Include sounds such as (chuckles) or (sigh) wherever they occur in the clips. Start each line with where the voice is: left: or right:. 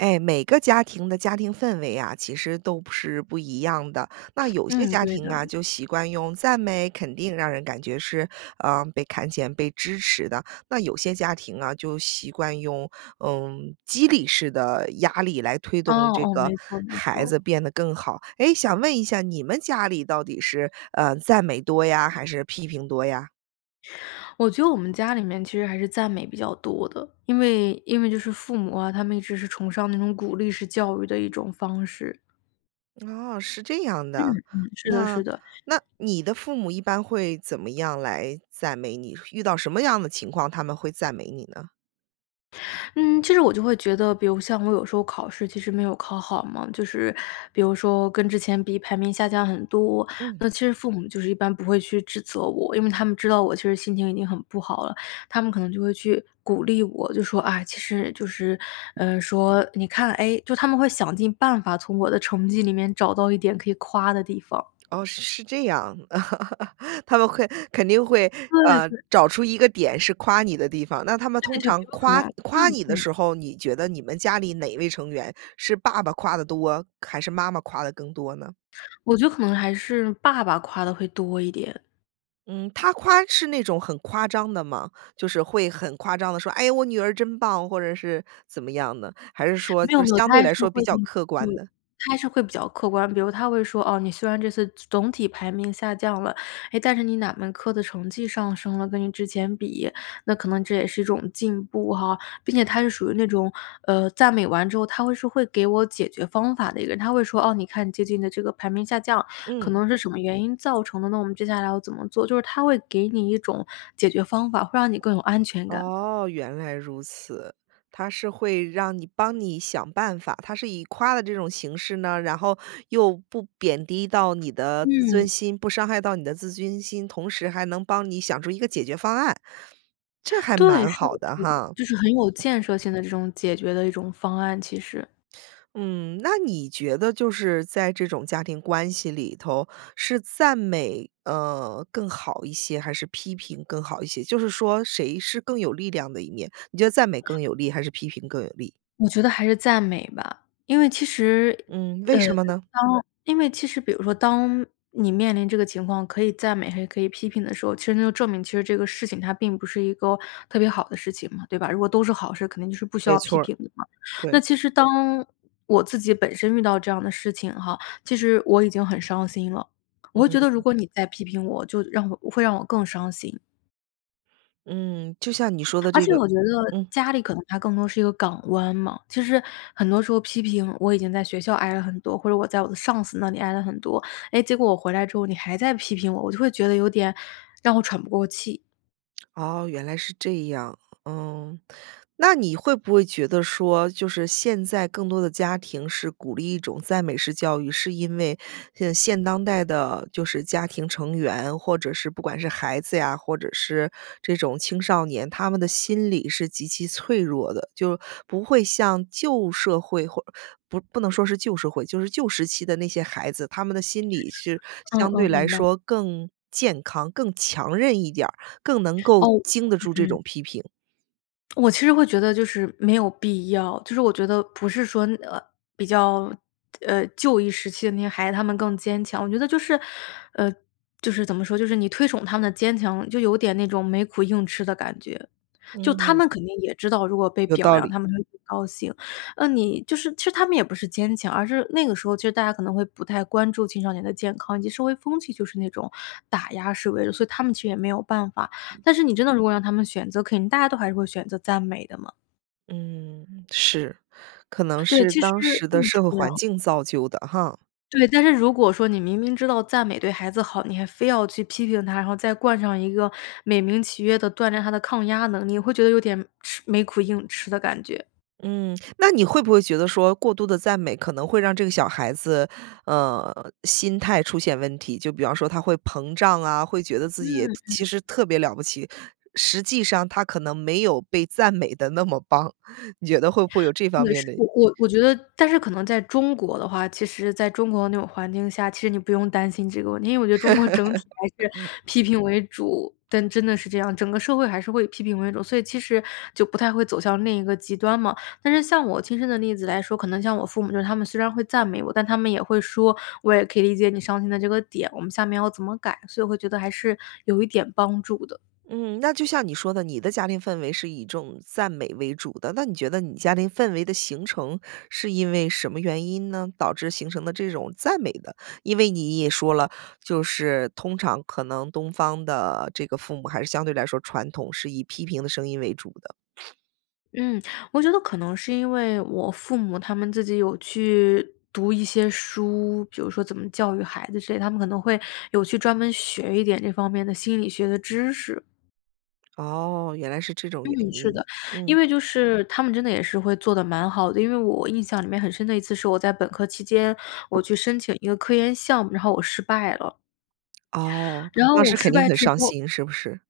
right: 诶，每个家庭的家庭氛围啊，其实都不是不一样的。那有些
left: 嗯，
right: 家
left: 对
right: 庭
left: 的。
right: 啊，就习惯用赞美、肯定，让人感觉是，嗯，被看见、被支持的。那有些家庭啊，就习惯用，嗯，激励式的压力来推
left: 哦
right: 动这
left: 哦，
right: 个
left: 没错没
right: 孩子
left: 错。
right: 变得更好。诶，想问一下你们家里到底是，嗯，赞美多呀，还是批评多呀？
left: 我觉得我们家里面其实还是赞美比较多的。因为因为就是父母啊，他们一直是崇尚那种鼓励式教育的一种方式。
right: 哦，是这样
left: 嗯
right: 的。
left: 嗯，是的
right: 那
left: 是的。
right: 那你的父母一般会怎么样来赞美你，遇到什么样的情况，他们会赞美你呢？
left: (inhales) 嗯，其实我就会觉得，比如像我有时候考试其实没有考好嘛，就是比如说跟之前比排名下降很多。
right: 嗯。
left: 那其实父母就是一般不会去指责我，因为他们知道我其实心情已经很不好了，他们可能就会去鼓励我。就说：“哎”其实就是，呃，说：“你看”诶，就他们会想尽办法从我的成绩里面找到一点可以夸的地方。
right: 哦，是是这样。(chuckles) 他们会肯定会，
left: 对
right: 嗯，
left: 对。
right: 找出一个点是夸你的地方。那他们
left: 再
right: 通
left: 就比
right: 常
left: 如说可能
right: 夸夸
left: 嗯
right: 你的
left: 嗯。
right: 时候，你觉得你们家里哪位成员是爸爸夸得多，还是妈妈夸得更多呢？
left: 我觉得可能还是爸爸夸得会多一点。
right: 嗯，他夸是那种很夸张的吗？就是会很夸张地说：“诶，我女儿真棒！”或者是怎么样的，还是说
left: 没有
right: 就是
left: 没有，
right: 相
left: 他
right: 对
left: 还
right: 来
left: 是
right: 说
left: 会
right: 比较客
left: 对，
right: 观的？
left: 他还是会比较客观。比如他会说：“哦，你虽然这次总总体排名下降了，诶，但是你哪门科的成绩上升了，跟你之前比。那可能这也是一种进步哈。”并且他是属于那种，呃，赞美完之后，他会说会给我解决方法的一个人。他会说：“哦，你看你最近的这个排名下降，可
right: 嗯。
left: 能是什么原因造成的呢？那我们接下来要怎么做？”就是他会给你一种解决方法，会让你更有安全感。
right: 哦，原来如此。他是会让你帮你想办法，他是以夸了这种形式呢，然后又不贬低到你的自尊
left: 嗯。
right: 心不伤害到你的自尊心，同时还能帮你想出一个解决方案，这还
left: 对，
right: 蛮
left: 是的
right: 好的
left: 是的，
right: 哈。
left: 就是很有建设性的这种解决的一种方案，其实。
right: 嗯，那你觉得就是在这种家庭关系里头，是赞美，呃，更好一些，还是批评更好一些？就是说谁是更有力量的一面，你觉得赞美更有力，还是批评更有力？
left: 我觉得还是赞美吧，因为其实
right: 嗯，为
left: 呃，
right: 什么呢？
left: 当因为其实比如说，当你面临这个情况，可以赞美还是可以批评的时候。其实那就证明，其实这个事情它并不是一个特别好的事情嘛，对吧？如果都是好事，肯定就是不需
right: 没
left: 要批
right: 错儿，
left: 评的嘛。那
right: 对。
left: 其实当我自己本身遇到这样的事情哈，其实我已经很伤心了，我会觉得如
right: 嗯。
left: 果你再批评我，就让我会让我更伤心。
right: 嗯，就像你说的
left: 而
right: 这
left: 且
right: 个
left: 我觉得，
right: 嗯。
left: 家里可能它更多是一个港湾嘛。其实，很多时候批评我已经在学校挨了很多，或者我在我的上司那里挨了很多，诶，结果我回来之后你还在批评我，我就会觉得有点，让我喘不过气。
right: 哦，原来是这样。嗯，那你会不会觉得说，就是现在更多的家庭是鼓励一种赞美式教育，是因为，呃，现当代的，就是家庭成员，或者是不管是孩子呀，或者是这种青少年，他们的心理是极其脆弱的。就不会像旧社会或，不不能说是旧社会，就是旧时期的那些孩子，他们的心理是
left: 嗯
right: 相对
left: 嗯，
right: 来
left: 明白。
right: 说更健康、更强韧一点儿，更能够
left: 哦
right: 经得住这
left: 嗯嗯。
right: 种批评。
left: 我其实会觉得就是没有必要，就是我觉得不是说，呃，比较，呃，旧一时期的那些孩子，他们更坚强。我觉得就是，呃，就是怎么说，就是你推崇他们的坚强，就有点那种没苦硬吃的感觉。就他
right: 嗯。
left: 们肯定也知道，如果被
right: 有
left: 表
right: 道
left: 扬，
right: 理。
left: 他们会很高兴。那你就是其实他们也不是坚强，而是那个时候其实大家可能会不太关注青少年的健康，以及社会风气就是那种打压示威的，所以他们其实也没有办法。但是你真的如果让他们选择，肯定大家都还是会选择赞美的嘛。
right: 嗯，是，可能
left: 对，
right: 是
left: 其实
right: 当时
left: 嗯，
right: 的社
left: 是
right: 会
left: 这样。
right: 环境造就的哈。
left: 对，但是如果说你明明知道赞美对孩子好，你还非要去批评他，然后再冠上一个美名其曰地锻炼他的抗压能力，你会觉得有点吃没苦硬吃的感觉。
right: 嗯，那你会不会觉得说过度地赞美可能会让这个小孩子，呃，心态出现问题，就比方说他会膨胀啊，会觉得自
left: 嗯
right: 己其
left: 嗯。
right: 实特别了不起。实际上他可能没有被赞美得那么棒。你觉得会不会有这方
left: 对，
right: 面
left: 是，
right: 的
left: 我我我觉得但是可能在中国的话，其实在中国那种环境下，其实你不用担心这个问题。因为我觉得中国整体还是批
right: (laughs)
left: 评为主，但，真的是这样，整个社会还是会以批评为主。所以其实就不太会走向另一个极端嘛。但是像我亲身的例子来说，可能像我父母就他们虽然会赞美我，但他们也会说：“我也可以理解你伤心的这个点，我们下面要怎么改”，所以会觉得还是有一点帮助的。
right: 嗯，那就像你说的，你的家庭氛围是以一种赞美为主的。那你觉得你家庭氛围的形成是因为什么原因呢？导致形成的这种赞美的。因为你也说了，就是通常可能东方的这个父母还是相对来说传统是以批评的声音为主的。
left: 嗯，我觉得可能是因为，我父母他们自己有去读一些书。比如说怎么教育孩子之类，他们可能会有去专门学一点这方面的心理学的知识。
right: 哦，原来是这种原
left: 嗯，是
right: 因，
left: 的。
right: 嗯。
left: 因为就是他们真的也是会做得蛮好的。因为我印象里面很深的一次是我在本科期间，我去申请一个科研项目，然后我失败了。
right: 哦，
left: 然后
right: 那
left: 我
right: 是肯
left: 失
right: 定
left: 败
right: 很
left: 之
right: 伤
left: 后
right: 心，是不是？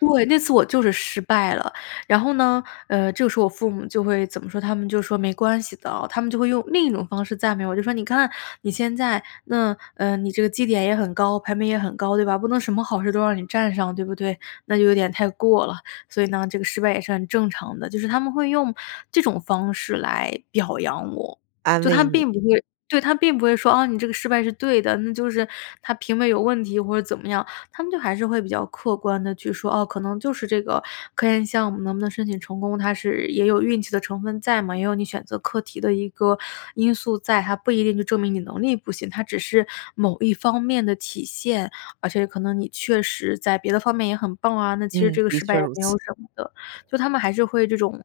left: 对，那次我就是失败了。然后呢，呃，这个时候我父母就会怎么说？他们就说：“没关系的。”他们就会用另一种方式赞美我，就说：“你看你现在那，呃，你这个绩点也很高，排名也很高，对吧？不能什么好事儿都让你占上，对不对？那就有点太过了。所以呢这个失败也是很正常的。”就是他们会用这种方式来表扬我。
right: 安
left: 就他
right: 慰你。
left: 并不会对，他并不会说：“啊，你这个失败是对的，那就是他评委有问题”，或者怎么样。他们就还是会比较客观地去说：“哦，可能就是这个科研项目能不能申请成功，它是也有运气的成分在嘛，也有你选择课题的一个因素在。它不一定就证明你能力不行，它只是某一方面的体现。而且可能你确实在别的方面也很棒啊，那其实
right: 嗯，
left: 这个
right: 的
left: 失败
right: 确
left: 也
right: 如
left: 没有
right: 此。
left: 什么的。”就他们还是会这种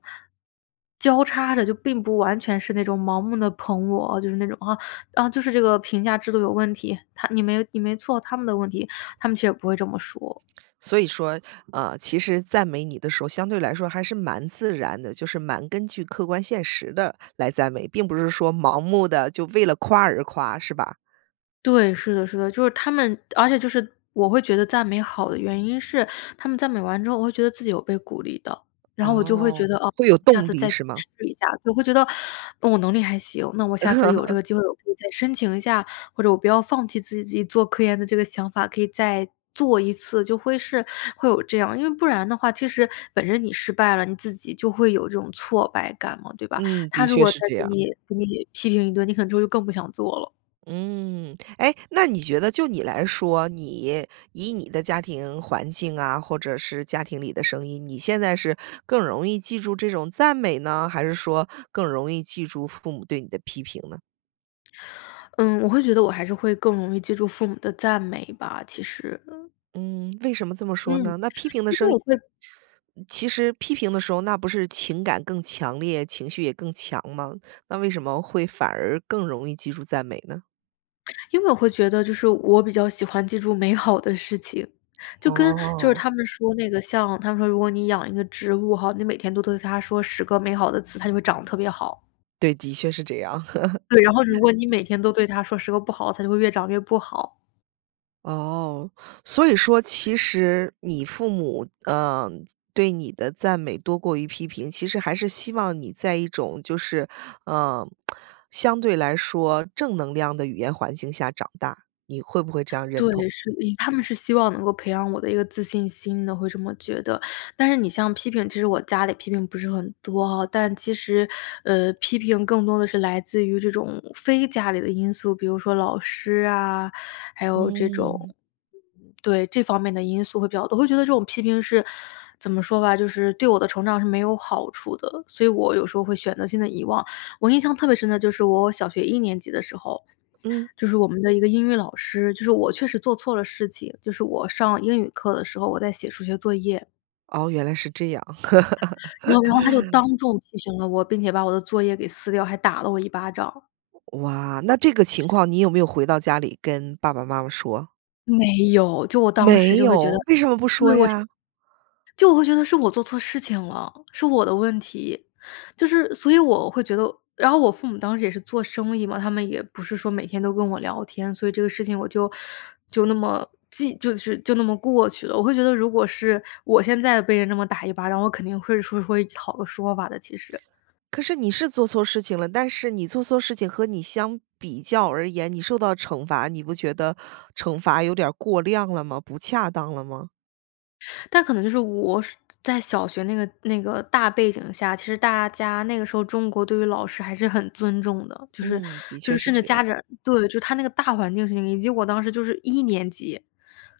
left: 交叉着，就并不完全是那种盲目地捧我，呃，就是那种，啊，“啊，就是这个评价制度有问题，它你没你没错。他们的问题“。他们其实也不会这么说。
right: 所以说，呃，其实赞美你的时候，相对来说还是蛮自然的。就是蛮根据客观现实地来赞美，并不是说盲目的，就为了夸而夸，是吧？
left: 对，是的是的，就是他们，而且就是，我会觉得赞美好的原因是，他们赞美完之后我会觉得自己有被鼓励到。然后我就会觉
right: 哦，
left: 得，哦，
right: 会有
left: 下
right: 动
left: 次
right: 力
left: 再去
right: 是吗？
left: 试一下，对，会觉得：“嗯，我能力还行，那我下次有这
right: (chuckles)
left: 个机会我可以再申请一下，或者我不要放弃自己自己做科研的这个想法，可以再做一次。”就会是会有这样。因为不然的话，其实本身你失败了，你自己就会有这种挫败感嘛，对吧？
right: 嗯，的
left: 他如
right: 确
left: 果再
right: 是这
left: 给
right: 样。
left: 你给你批评一顿，你可能之后就更不想做了。
right: 嗯，诶，那你觉得就你来说，你以你的家庭环境啊，或者是家庭里的声音，你现在是更容易记住这种赞美呢，还是说更容易记住父母对你的批评呢？
left: (smacks lips) 嗯，我会觉得我还是会更容易记住父母的赞美吧，其实。嗯。
right: 嗯，为什么这么说
left: 嗯，
right: 呢？那批评的
left: 因
right: 声
left: 为
right: 音
left: 我会
right: 嗯，其实批评的时候那不是情感更强烈，情绪也更强吗？那为什么会反而更容易记住赞美呢？
left: 因为我会觉得就是，我比较喜欢记住美好的事情，就跟就是
right: 哦。
left: 他们说那个像他们说如果你养一个植物哈，你每天都对着它说10个美好的词，它就会长得特别好。
right: 对，的确是这样。
left: 对，然后如果
right: (chuckles)
left: 你每天都对它说10个不好，它就会越长越不好。
right: 哦，所以说其实你父母，呃，对你的赞美多过于批评，其实还是希望你在一种就是，呃，(smacks lips) 相对来说正能量的语言环境下长大，你会不会这样认
left: 对，
right: 同？
left: 是呃，他们是希望能够培养我的一个自信心的，会这么觉得。但是你像批评，其实我家里批评不是很多吼。但其实，呃，批评更多地是来自于这种非家里的因素，比如说老师啊，还有这
right: 嗯。
left: 种对，这方面的因素会比较多。我会觉得这种批评是，怎么说吧，就是对我的成长是没有好处的，所以我有时候会选择性地遗忘。我印象特别深的就是我小学一年级的时候，
right: 嗯。
left: 就是我们的一个英语老师，就是我确实做错了事情，就是我上英语课的时候，我在写数学作业。
right: 哦，原来是这样。
left: 然后然后他就
right: (laughs)
left: 当众提醒了我，并且把我的作业给撕掉，还打了我一巴掌。
right: 哇，那这个情况你有没有回到家里跟爸爸、妈妈说？
left: 没有，就我当时
right: 没
left: 就会觉得
right: 有，为什么不说
left: 对我现
right: 呀？
left: 就我会觉得是我做错事情了，是我的问题。就是所以我会觉得，然后我父母当时也是做生意嘛，他们也不是说每天都跟我聊天，所以这个事情我就就那么记就是，就那么过去了。我会觉得如果是我现在被人那么打一巴掌，我肯定会说会讨个说法的其实。
right: 可是你是做错事情了，但是你做错事情和你相比较而言，你受到惩罚，你不觉得惩罚有点儿过量了吗？不恰当了吗？
left: 但可能就是，我是，在小学那个那个大背景下，其实大家那个时候中国对于老师还是很尊重的。就是
right: 嗯，的
left: 就
right: 确
left: 是
right: 是
left: 甚至
right: 这
left: 家
right: 样。
left: 长对，就它那个大环境是那个，以及我当时就是1年级，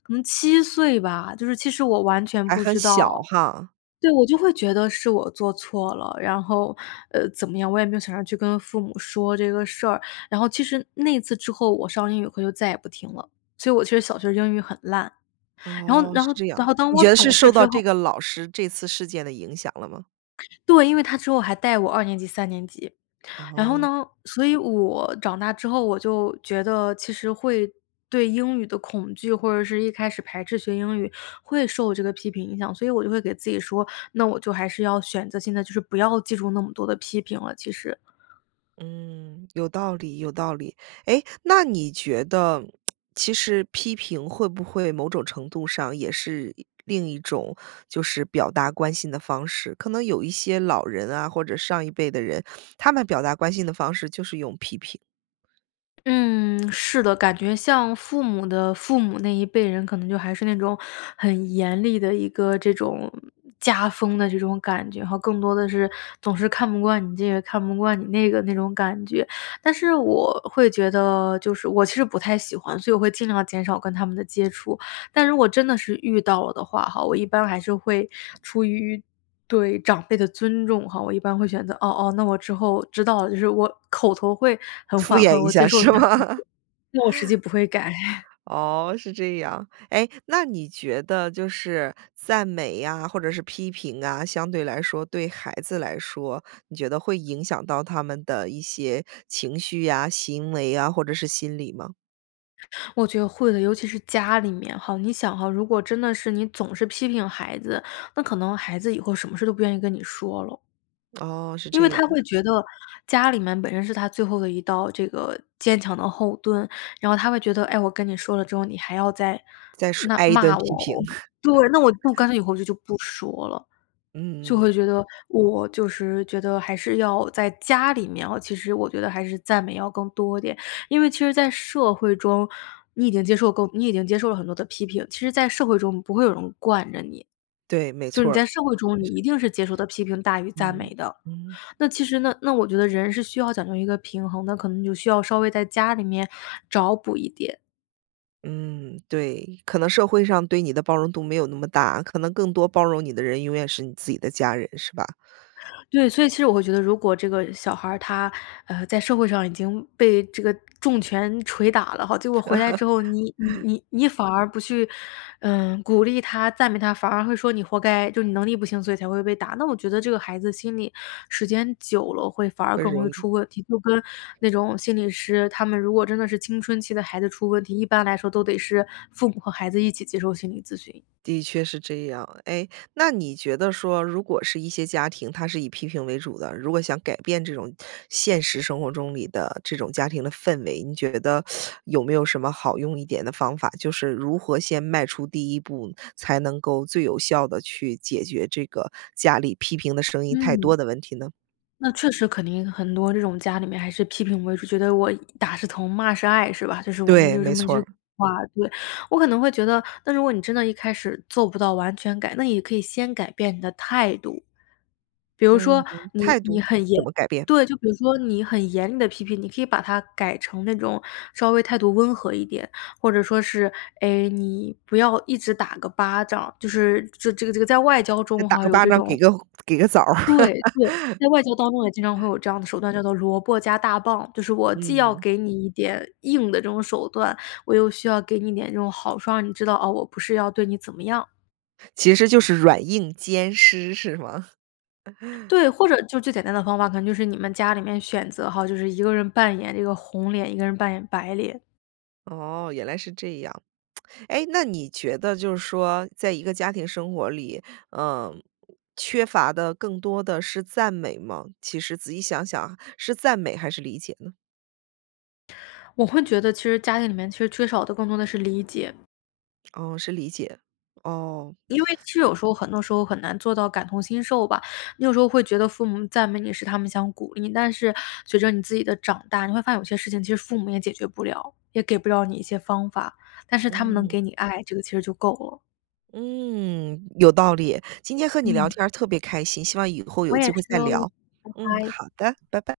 left: 可能7岁吧，就是其实我完全
right: 还
left: 不
right: 很
left: 知
right: 小
left: 道。
right: 哈。
left: 对，我就会觉得是我做错了。然后，呃，怎么样，我也没有想着去跟父母说这个事儿。然后其实，那一次之后我上英语课就再也不听了，所以我其实小学英语很烂，然后
right: 哦，
left: 然
right: 是
left: 后
right: 这
left: 然
right: 样。
left: 后当
right: 你
left: 我
right: 觉得是
left: 懂事
right: 受
left: 之
right: 到这
left: 后
right: 个老师这次事件的影响了吗？
left: 对，因为他之后还带我2年级3年级。然后
right: 哦。
left: 呢，所以我，长大之后，我就觉得其实会，对英语的恐惧，或者是一开始排斥学英语，会受这个批评影响。所以我就会给自己说，那我就还是要选择性地就是不要记住那么多的批评了，其实。
right: 嗯，有道理有道理。诶，那你觉得，(smacks lips) 其实批评会不会某种程度上也是，一另一种就是表达关心的方式？可能有一些老人啊，或者上一辈的人，他们表达关心的方式就是用批评。
left: 嗯，是的，感觉像父母的父母那一辈人可能就还是那种，很严厉的一个这种，家风的这种感觉吼，更多的是，总是看不惯你这个看不惯你那个那种感觉。但是我会觉得就是我其实不太喜欢，所以我会尽量减少跟他们的接触。但如果真的是遇到了的话哈，我一般还是会出于，对长辈的尊重哈，我一般会选择：“哦哦，那我之后知道了”，就是我口头会很
right: 敷
left: 缓
right: 衍
left: 和，
right: 一
left: 我接
right: 下
left: 受你
right: 是
left: 的批评，
right: 吗？
left: 但我实际
right: (chuckles)
left: 不会改。
right: 哦，是这样。诶，那你觉得就是赞美呀，或者是批评啊，相对来说，对孩子来说，你觉得会影响到他们的一些情绪呀、行为啊，或者是心理吗？
left: 我觉得会的，尤其是家里面哈。你想哈，如果真的是你总是批评孩子，那可能孩子以后什么事都不愿意跟你说了。
right: 哦，是
left: 因为
right: 这
left: 他
right: 样。
left: 会觉得家里面本身是他最后的一道这个坚强的后盾，然后他会觉得：“诶，我跟你说了之后，你还要在
right: 再说
left: 那
right: 挨一顿
left: 骂我
right: 批评。
left: 哦”，对，“那我以后
right: (chuckles)
left: 干脆以后就就不说了。”就
right: 嗯嗯。
left: 会觉得我就是觉得还是要在家里面哦，其实我觉得还是赞美要更多点。因为其实在社会中，你已经接受够你已经接受了很多的批评，其实在社会中，不会有人惯着你。
right: 对，没
left: 就
right: 错
left: 你
right: 儿。
left: 在社会中，
right: 呃，
left: 你
right: 是。
left: 一定是接受的批评大于赞
right: 嗯，
left: 美的。
right: 嗯。
left: 那其实呢，那我觉得人是需要讲究一个平衡，那可能就需要稍微在家里面找补一点。
right: 嗯，对，可能社会上对你的包容度没有那么大。可能更多包容你的人，永远是你自己的家人，是吧？
left: 对，所以其实我会觉得，如果这个小孩儿他，呃，在社会上已经被这个重拳捶打了哈，结果回来之后，你你
right: (chuckles)
left: 你你反而不去，呃，鼓励他、赞美他，反而会说你活该，就你能力不行，所以才会被打。那我觉得这个孩子的心里，时间久了会反而
right: 更
left: 更容
right: 容
left: 易
right: 易。
left: 出问题。就跟那种心理师，他们如果真的是青春期的孩子出问题，一般来说都得是父母和孩子一起接受心理咨询。
right: 的确是这样。诶，那你觉得说，如果是一些家庭，它是以批评为主的，如果想改变这种现实生活中里的这种家庭的氛围，你觉得 (sucks teeth) 有没有什么好用一点的方法？就是如何先迈出第一步，才能够最有效地去解决这个家里批评的声音太多
left: 嗯。
right: 的问题呢？
left: 那确实肯定很多这种家里面还是批评为主，觉得我“打是疼骂是爱”是吧？就是我们
right: 对，
left: 就这
right: 没
left: 么一
right: 错
left: 句古
right: 儿。
left: 话。对，我可能会觉得，那如果你真的一开始做不到完全改，那也可以先改变你的态度。比如说
right: 嗯，
left: 你
right: 态
left: 你
right: 度，
left: 很
right: 怎
left: 严
right: 么改变？
left: 对，就比如说你很严厉的批评，你可以把它改成那种稍微态度温和一点，或者说是诶，你不要一直打个巴掌，就是这这个这个在外交
right: 这
left: 中
right: 打
left: 哈，
right: 个
left: 有
right: 巴
left: 这
right: 掌给
left: 种
right: 个红给个枣儿。
left: 对，对，
right: (laughs)
left: 在外交当中也经常会有这样的手段，叫做“萝卜加大棒”。就是我既要
right: 嗯。
left: 给你一点硬的这种手段，我又需要给你一点这种好处。让你知道，啊，我不是要对你怎么样。
right: 其实就是软硬兼施，是吗？(chuckles)
left: 对，或者就最简单的方法，可能就是你们家里面选择哈，就是一个人扮演这个红脸，一个人扮演白脸。
right: 哦，原来是这样。(smacks lips) 诶，那你觉得就是说在一个家庭生活里，嗯，缺乏的更多的是赞美吗？其实仔细想想，是赞美还是理解呢？
left: 我会觉得其实家庭里面，其实缺少的更多的是理解。
right: 哦，是理解，哦。
left: 因为其实有时候很多时候，很难做到感同身受吧。你有时候会觉得父母赞美你是他们想鼓励，但是随着你自己的长大，你会发现有些事情，其实父母也解决不了，也给不了你一些方法。但是他们能
right: 嗯。
left: 给你爱，这个其实就够了。
right: 嗯，有道理，今天和你聊
left: 嗯。
right: 天儿特别开心，希望以后有
left: 我也
right: 机会
left: 是
right: 再
left: 哦。
right: 聊，
left: 拜
right: 嗯，
left: 拜。
right: 好的，拜拜。